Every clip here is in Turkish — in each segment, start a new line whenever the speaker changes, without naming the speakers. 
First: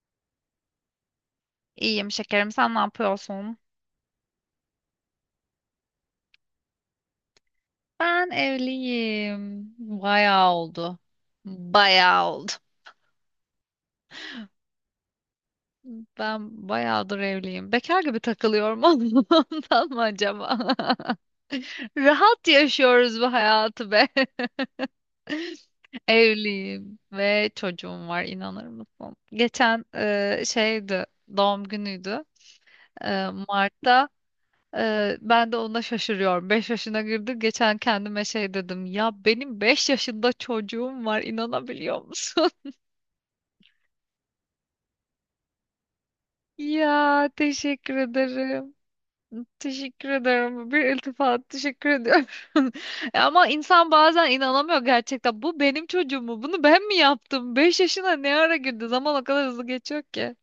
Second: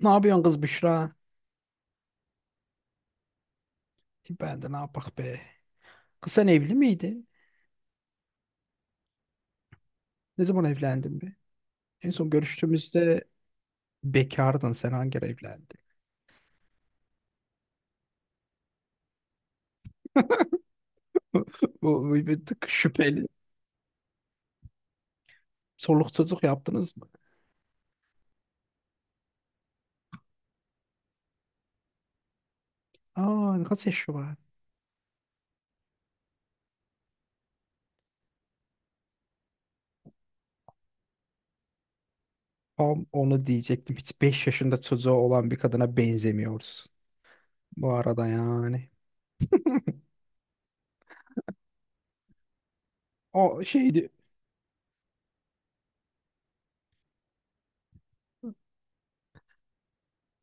Ne yapıyorsun kız Büşra?
İyiyim şekerim. Sen ne yapıyorsun?
Ben de ne yapak be. Kız sen evli miydin?
Ben evliyim.
Ne
Bayağı
zaman
oldu.
evlendin be? En son
Bayağı oldu.
görüştüğümüzde bekardın. Sen hangi ara evlendin?
Ben bayağıdır evliyim. Bekar gibi takılıyorum ondan mı acaba?
Bu bir
Rahat
tık
yaşıyoruz
şüpheli.
bu hayatı be.
Soluksuzluk yaptınız
Evliyim
mı?
ve çocuğum var inanır mısın? Geçen şeydi doğum günüydü
Aa kaç
Mart'ta.
yaşı var?
Ben de ona şaşırıyorum. 5 yaşına girdi. Geçen kendime şey dedim. Ya benim 5 yaşında çocuğum var. İnanabiliyor musun?
Tam onu diyecektim. Hiç 5 yaşında çocuğu olan bir kadına benzemiyorsun.
Ya
Bu
teşekkür
arada
ederim.
yani.
Teşekkür ederim. Bir iltifat teşekkür ediyorum. E ama
O
insan
şey
bazen inanamıyor gerçekten. Bu benim çocuğum mu? Bunu ben mi yaptım? 5 yaşına ne ara girdi? Zaman o kadar hızlı geçiyor ki.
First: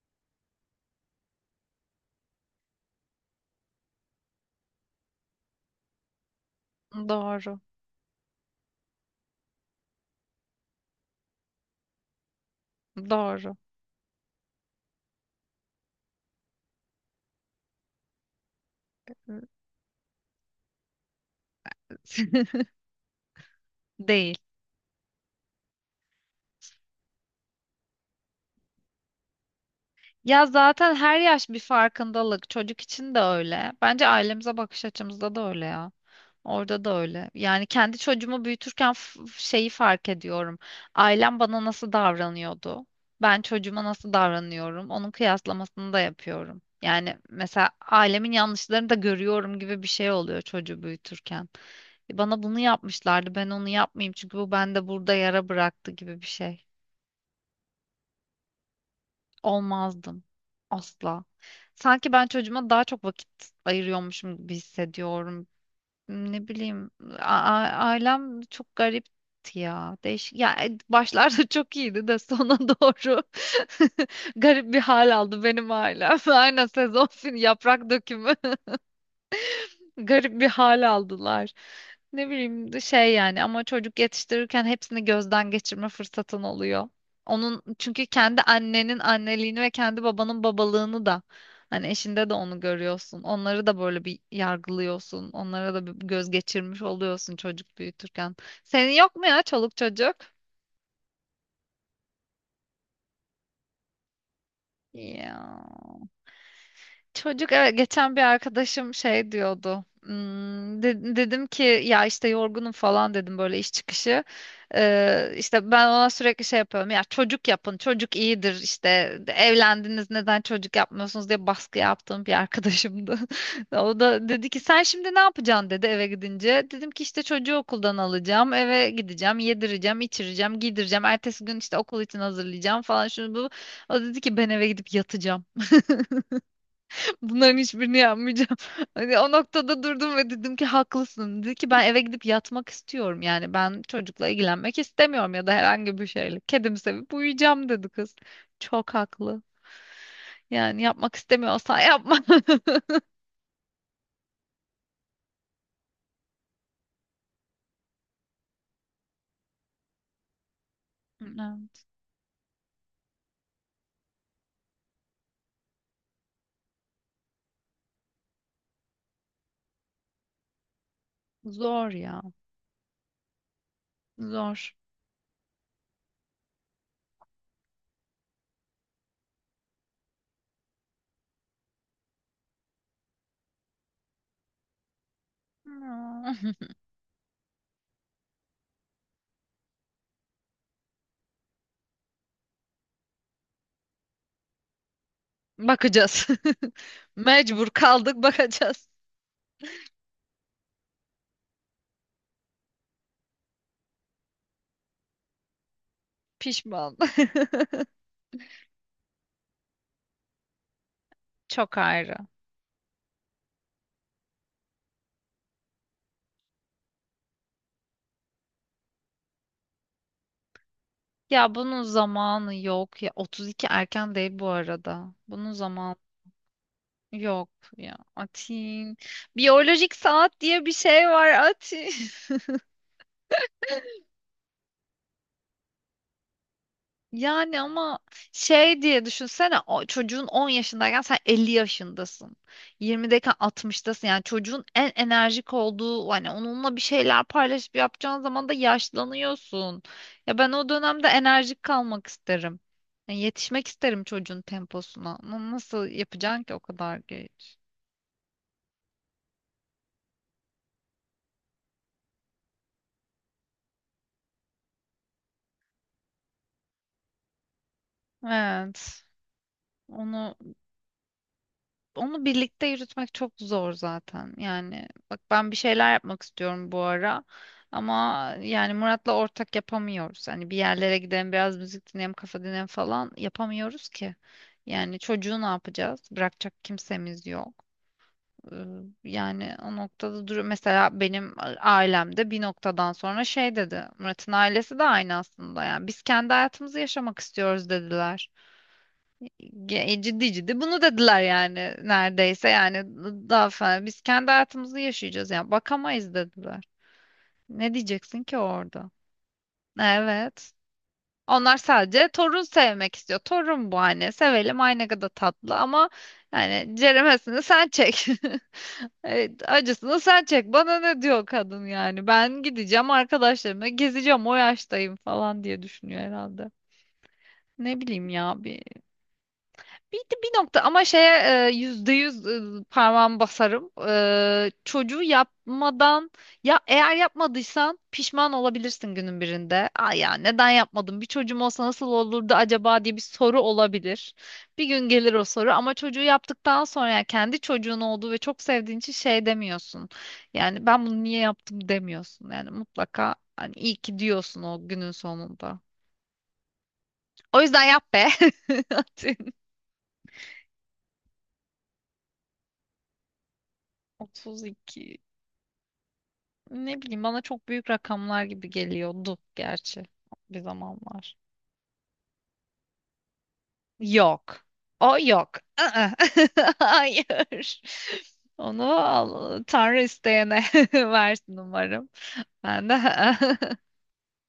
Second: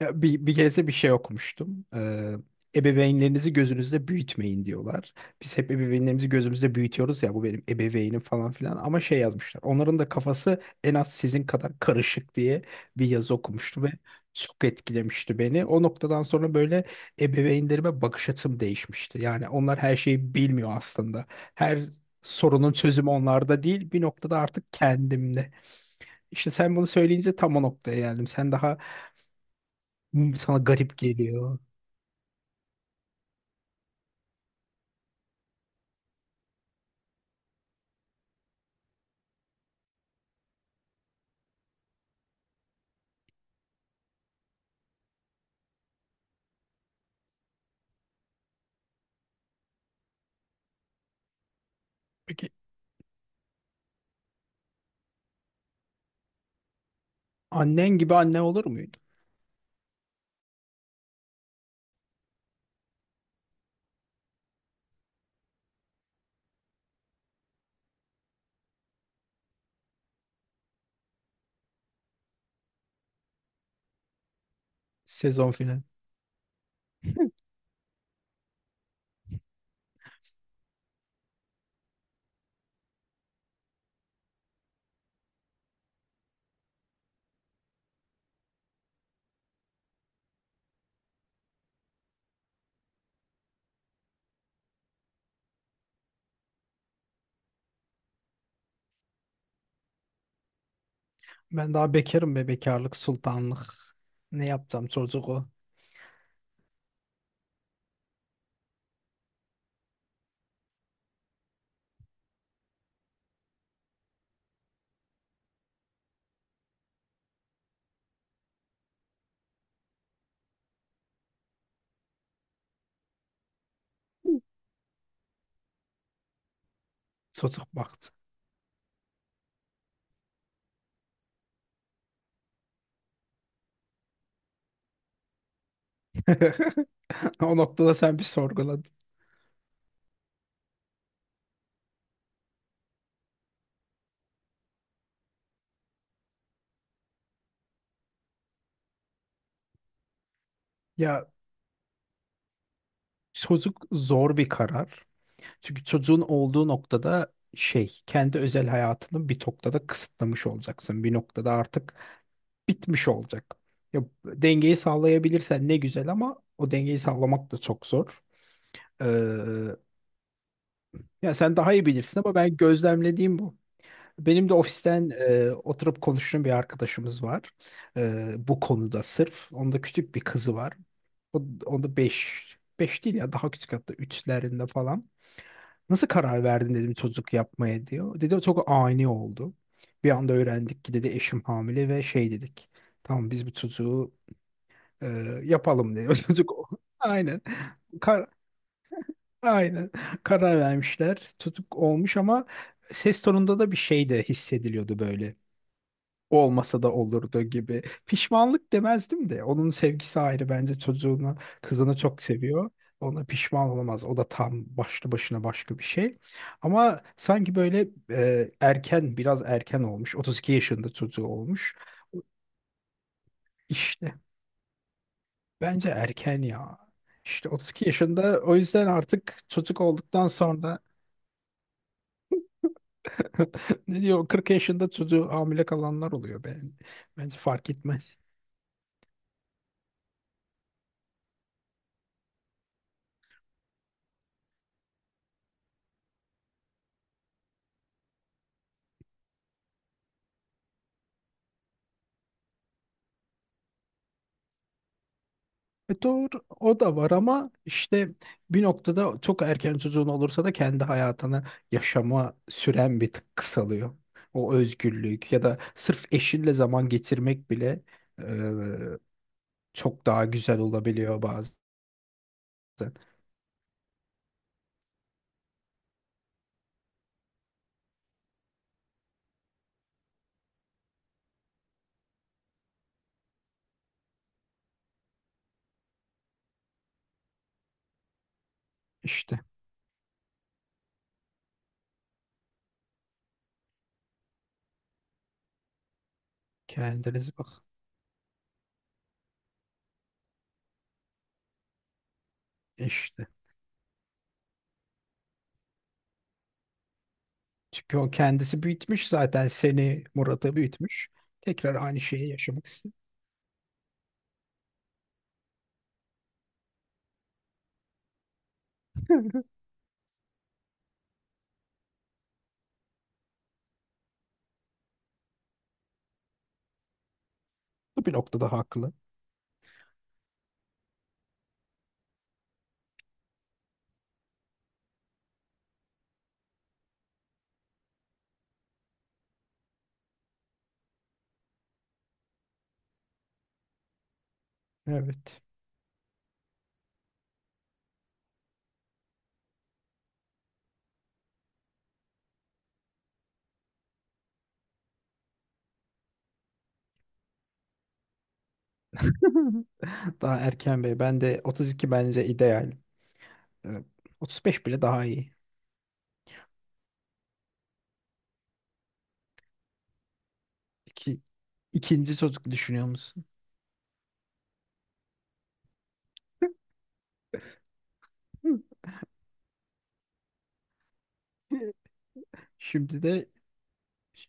Ya bir, bir kez de bir şey okumuştum. Ebeveynlerinizi gözünüzde büyütmeyin diyorlar. Biz hep ebeveynlerimizi gözümüzde büyütüyoruz, ya bu
Doğru.
benim ebeveynim falan filan, ama şey yazmışlar. Onların da kafası en az sizin kadar karışık diye bir yazı
Doğru.
okumuştum ve çok etkilemişti beni. O noktadan sonra böyle ebeveynlerime bakış açım değişmişti. Yani onlar her şeyi bilmiyor aslında. Her sorunun çözümü onlarda değil, bir
Değil.
noktada artık kendimde. İşte sen bunu söyleyince tam o noktaya geldim.
Ya
Sana
zaten
garip
her yaş bir
geliyor.
farkındalık. Çocuk için de öyle. Bence ailemize bakış açımızda da öyle ya. Orada da öyle. Yani kendi çocuğumu büyütürken şeyi fark ediyorum. Ailem bana nasıl davranıyordu? Ben çocuğuma nasıl davranıyorum? Onun kıyaslamasını da yapıyorum. Yani mesela ailemin yanlışlarını da görüyorum gibi bir şey oluyor çocuğu büyütürken. Bana
Peki,
bunu yapmışlardı. Ben onu yapmayayım çünkü bu bende burada yara bıraktı gibi bir şey.
annen gibi anne olur muydu?
Olmazdım. Asla. Sanki ben çocuğuma daha çok vakit ayırıyormuşum gibi hissediyorum. Ne bileyim, ailem çok garipti ya. Değişik. Ya başlarda çok iyiydi de sona doğru garip bir hal aldı
Sezon
benim
final.
ailem. Aynen sezon fin yaprak dökümü. Garip bir hal aldılar. Ne bileyim de şey yani ama çocuk yetiştirirken hepsini gözden geçirme fırsatın oluyor. Onun çünkü kendi annenin anneliğini ve kendi babanın babalığını da hani eşinde de onu görüyorsun. Onları da böyle bir yargılıyorsun. Onlara da bir göz geçirmiş oluyorsun çocuk büyütürken. Senin yok mu ya çoluk çocuk?
Ben daha bekarım be, bekarlık sultanlık. Ne yapacağım çocuk o.
Ya. Çocuk evet, geçen bir arkadaşım şey diyordu. Hmm, dedim ki ya işte yorgunum falan dedim böyle iş çıkışı. İşte ben ona sürekli şey yapıyorum. Ya çocuk yapın, çocuk iyidir. İşte. Evlendiniz neden çocuk yapmıyorsunuz diye baskı yaptığım bir arkadaşımdı. O da dedi ki sen şimdi ne yapacaksın dedi eve gidince. Dedim ki işte çocuğu
Çocuk
okuldan
baktı.
alacağım, eve gideceğim, yedireceğim, içireceğim, giydireceğim. Ertesi gün işte okul için hazırlayacağım falan şunu bu. O dedi ki ben eve gidip yatacağım.
O
Bunların
noktada
hiçbirini
sen bir
yapmayacağım.
sorguladın.
Hani o noktada durdum ve dedim ki haklısın. Dedi ki ben eve gidip yatmak istiyorum. Yani ben çocukla ilgilenmek istemiyorum ya da herhangi bir şeyle. Kedimi sevip uyuyacağım dedi kız. Çok haklı. Yani yapmak
Ya,
istemiyorsan yapma.
çocuk zor bir karar. Çünkü çocuğun olduğu noktada şey, kendi özel hayatını bir noktada kısıtlamış olacaksın. Bir noktada
Hmm,
artık bitmiş olacak. Ya dengeyi sağlayabilirsen ne güzel, ama o dengeyi sağlamak da çok zor. Ee, Ya sen daha iyi
zor ya.
bilirsin ama ben gözlemlediğim bu. Benim de
Zor.
ofisten oturup konuştuğum bir arkadaşımız var. Bu konuda sırf. Onda küçük bir kızı var. Onda beş, 5 değil ya, daha küçük, hatta üçlerinde falan. Nasıl karar
Hmm.
verdin dedim çocuk yapmaya, diyor. Dedi çok ani oldu. Bir anda öğrendik ki, dedi, eşim hamile ve şey dedik. Tamam, biz bu çocuğu e, yapalım, diyor.
Bakacağız.
Çocuk aynen.
Mecbur kaldık
Kar-
bakacağız.
Aynen karar vermişler. Tutuk olmuş ama ses tonunda da bir şey de hissediliyordu böyle. Olmasa da
Pişman.
olurdu gibi. Pişmanlık demezdim de. Onun sevgisi ayrı, bence çocuğunu,
Çok
kızını
ayrı.
çok seviyor. Ona pişman olamaz. O da tam başlı başına başka bir şey. Ama sanki böyle erken, biraz erken olmuş. 32 yaşında çocuğu
Ya
olmuş.
bunun zamanı yok ya. 32 erken
İşte
değil bu arada. Bunun
bence
zamanı
erken ya. İşte
yok
32
ya
yaşında, o yüzden
Atin.
artık çocuk
Biyolojik
olduktan
saat diye bir
sonra.
şey var Atin.
Ne diyor? 40 yaşında çocuğu hamile kalanlar oluyor. Bence
Yani
fark
ama
etmez.
şey diye düşünsene o çocuğun 10 yaşındayken sen 50 yaşındasın. 20'deyken 60'tasın. Yani çocuğun en enerjik olduğu hani onunla bir şeyler paylaşıp yapacağın zaman da yaşlanıyorsun. Ya ben o dönemde enerjik kalmak isterim. Yani yetişmek isterim çocuğun temposuna. Ama nasıl
E
yapacaksın
doğru,
ki o
o da
kadar
var ama
geç?
işte bir noktada çok erken çocuğun olursa da kendi hayatını yaşama süren bir tık kısalıyor. O özgürlük ya da sırf eşinle zaman geçirmek bile
Evet.
çok daha
Onu
güzel olabiliyor bazen.
onu birlikte yürütmek çok zor zaten. Yani bak ben bir şeyler yapmak istiyorum bu ara. Ama yani Murat'la ortak yapamıyoruz. Hani bir yerlere gidelim, biraz müzik dinleyelim, kafa dinleyelim falan yapamıyoruz ki. Yani çocuğu ne yapacağız? Bırakacak kimsemiz yok. Ee,
İşte
Yani o noktada duruyor. Mesela benim ailemde bir noktadan sonra şey dedi. Murat'ın ailesi de aynı aslında. Yani biz kendi hayatımızı yaşamak
kendiniz bak.
istiyoruz dediler. Ciddi ciddi bunu dediler yani neredeyse yani
İşte.
daha fena biz kendi hayatımızı yaşayacağız yani bakamayız dediler. Ne
Çünkü o
diyeceksin ki
kendisi
orada?
büyütmüş zaten, seni
Evet.
Murat'a büyütmüş.
Onlar
Tekrar aynı
sadece
şeyi
torun
yaşamak istiyor.
sevmek istiyor. Torun bu hani sevelim ay ne kadar tatlı ama yani ceremesini sen çek. Evet, acısını sen çek. Bana ne diyor kadın yani? Ben gideceğim arkadaşlarımla gezeceğim o yaştayım falan diye düşünüyor herhalde. Ne
Bu
bileyim
bir
ya
noktada
bir
haklı.
bir, bir nokta ama şeye yüzde yüz parmağımı basarım. Çocuğu yapmadan ya eğer yapmadıysan pişman olabilirsin günün birinde. Ay ya neden yapmadım? Bir çocuğum olsa nasıl olurdu acaba diye bir soru olabilir. Bir gün gelir o
Evet.
soru ama çocuğu yaptıktan sonra yani kendi çocuğun olduğu ve çok sevdiğin için şey demiyorsun. Yani ben bunu niye yaptım demiyorsun. Yani mutlaka hani iyi ki diyorsun o günün sonunda. O yüzden yap be. Atıyorum.
Daha erken bey. Ben de 32 bence ideal. Ee, 35 bile
32.
daha iyi.
Ne bileyim bana çok büyük rakamlar gibi geliyordu gerçi bir zamanlar.
İki, ikinci çocuk düşünüyor musun?
Yok. O yok. Aa, hayır. Tanrı isteyene versin
Hı.
umarım. Ben de
Şimdi de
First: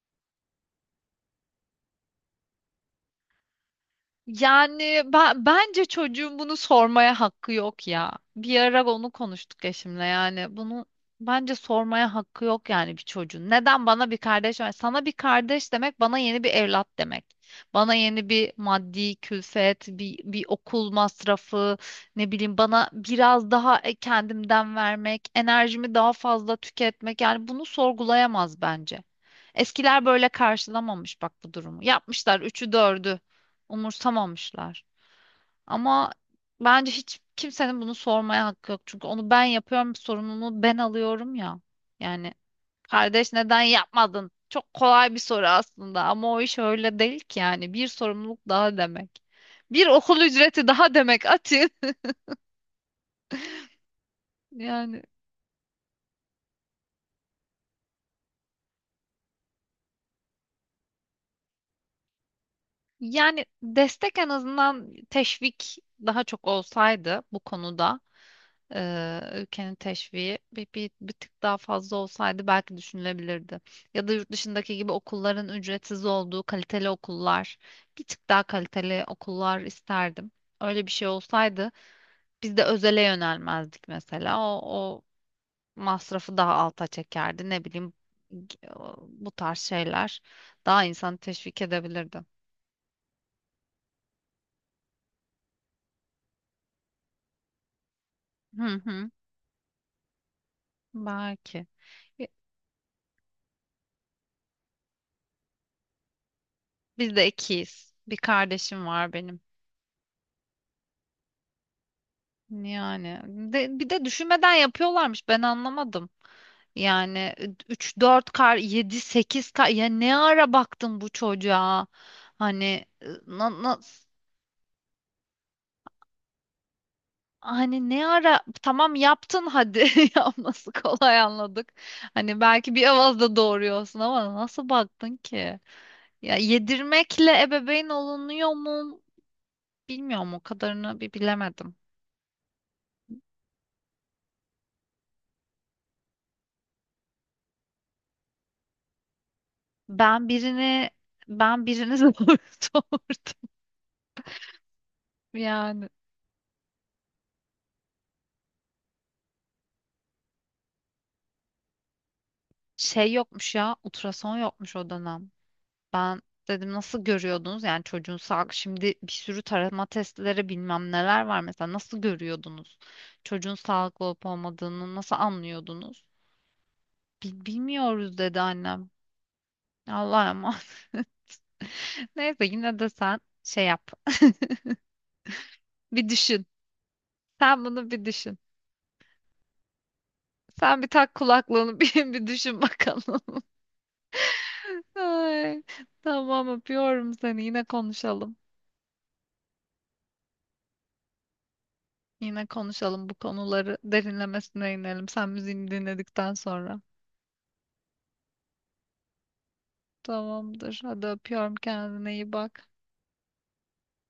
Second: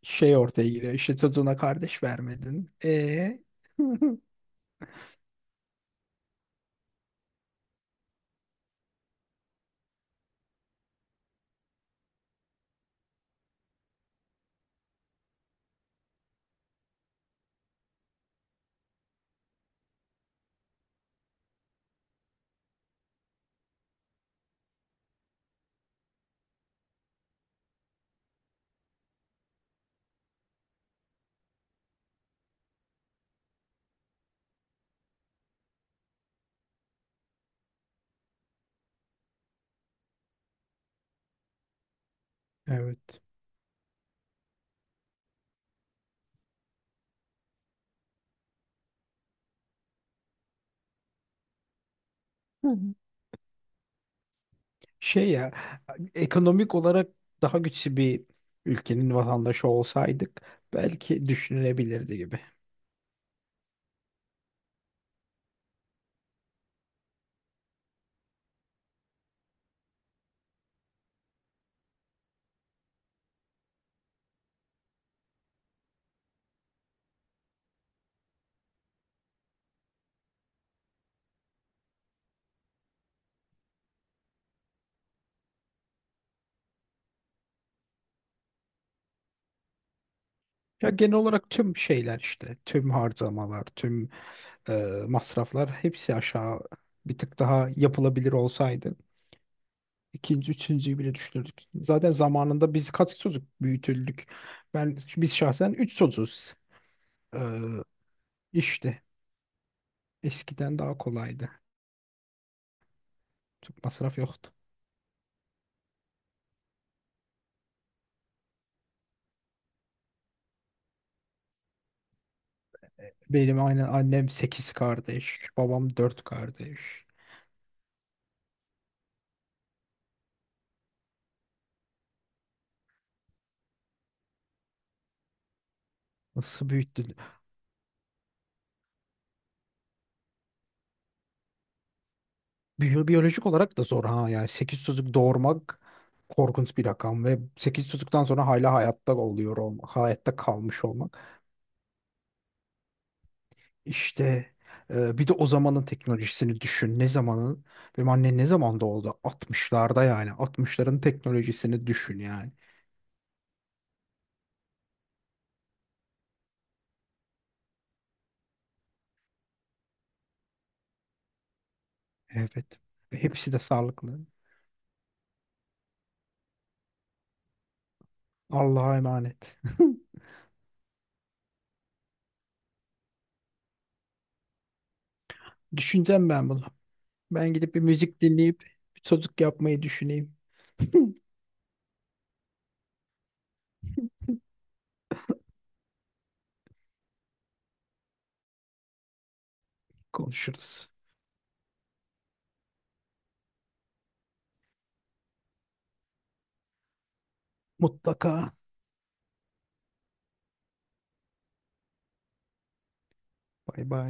şey ortaya giriyor. İşte çocuğuna kardeş vermedin. E.
yani ben, bence çocuğun bunu sormaya hakkı yok ya. Bir ara onu konuştuk eşimle yani bunu bence sormaya hakkı yok yani bir çocuğun. Neden bana bir kardeş var? Sana bir kardeş demek bana yeni bir evlat demek. Bana yeni bir maddi külfet, bir, bir okul masrafı, ne bileyim bana biraz daha kendimden vermek, enerjimi daha fazla tüketmek yani bunu sorgulayamaz bence. Eskiler böyle karşılamamış bak bu durumu. Yapmışlar üçü dördü umursamamışlar. Ama bence hiç kimsenin bunu sormaya hakkı yok. Çünkü onu ben yapıyorum, sorumluluğu ben alıyorum ya. Yani
Evet.
kardeş neden yapmadın? Çok kolay bir soru aslında ama o iş öyle değil ki yani. Bir sorumluluk daha demek. Bir okul ücreti daha demek Atin. Yani
Şey ya, ekonomik olarak daha güçlü bir ülkenin vatandaşı olsaydık belki düşünülebilirdi gibi.
yani destek en azından teşvik daha çok olsaydı bu konuda ülkenin teşviği bir tık daha fazla olsaydı belki düşünülebilirdi. Ya da yurt dışındaki gibi okulların ücretsiz olduğu kaliteli okullar, bir tık daha kaliteli okullar isterdim. Öyle bir şey olsaydı biz de özele yönelmezdik mesela. O masrafı daha alta çekerdi. Ne bileyim bu tarz şeyler daha
Ya genel
insanı
olarak
teşvik
tüm şeyler,
edebilirdi.
işte tüm harcamalar, tüm e, masraflar, hepsi aşağı bir tık daha yapılabilir
Hı
olsaydı,
hı.
İkinci, üçüncüyü bile düşünürdük.
Belki.
Zaten
Bi-
zamanında biz kaç çocuk büyütüldük. Ben, biz şahsen üç çocuğuz.
Biz de
E,
ikiyiz. Bir kardeşim
işte
var benim.
eskiden daha kolaydı.
Yani
Çok
bir de
masraf yoktu.
düşünmeden yapıyorlarmış. Ben anlamadım. Yani 3 4 kar 7 8 kar ya ne ara baktın bu çocuğa? Hani na,
Benim
na-
aynen annem 8 kardeş, babam 4 kardeş.
hani ne ara tamam yaptın hadi yapması kolay anladık. Hani belki bir avazda doğuruyorsun ama nasıl baktın ki? Ya
Nasıl büyüttü.
yedirmekle ebeveyn olunuyor mu? Bilmiyorum o kadarını bir bilemedim.
Biyolojik olarak da zor ha. Yani 8 çocuk doğurmak korkunç bir rakam ve 8 çocuktan sonra hala hayatta oluyor olmak,
Ben
hayatta kalmış
birini
olmak.
ben birini zor doğurdum
İşte bir de o zamanın
yani.
teknolojisini düşün. Ne zamanın? Benim anne ne zaman doğdu? Altmışlarda yani. Altmışların teknolojisini düşün yani.
Şey yokmuş ya ultrason yokmuş o dönem. Ben dedim nasıl görüyordunuz yani çocuğun sağlık şimdi bir sürü tarama testleri bilmem neler var mesela nasıl görüyordunuz?
Evet. Ve hepsi
Çocuğun
de
sağlıklı
sağlıklı.
olup olmadığını nasıl anlıyordunuz? Bilmiyoruz dedi annem.
Allah'a emanet.
Allah'a emanet. Neyse yine de sen şey yap. Bir
Düşüneceğim
düşün.
ben bunu. Ben
Sen
gidip bir
bunu bir
müzik
düşün.
dinleyip bir çocuk yapmayı düşüneyim.
Sen bir tak kulaklığını bir düşün bakalım. Ay, tamam öpüyorum seni. Yine konuşalım.
Konuşuruz.
Yine konuşalım bu konuları derinlemesine inelim. Sen müziğini dinledikten sonra.
Mutlaka.
Tamamdır. Hadi öpüyorum kendine iyi bak.
Bay bay.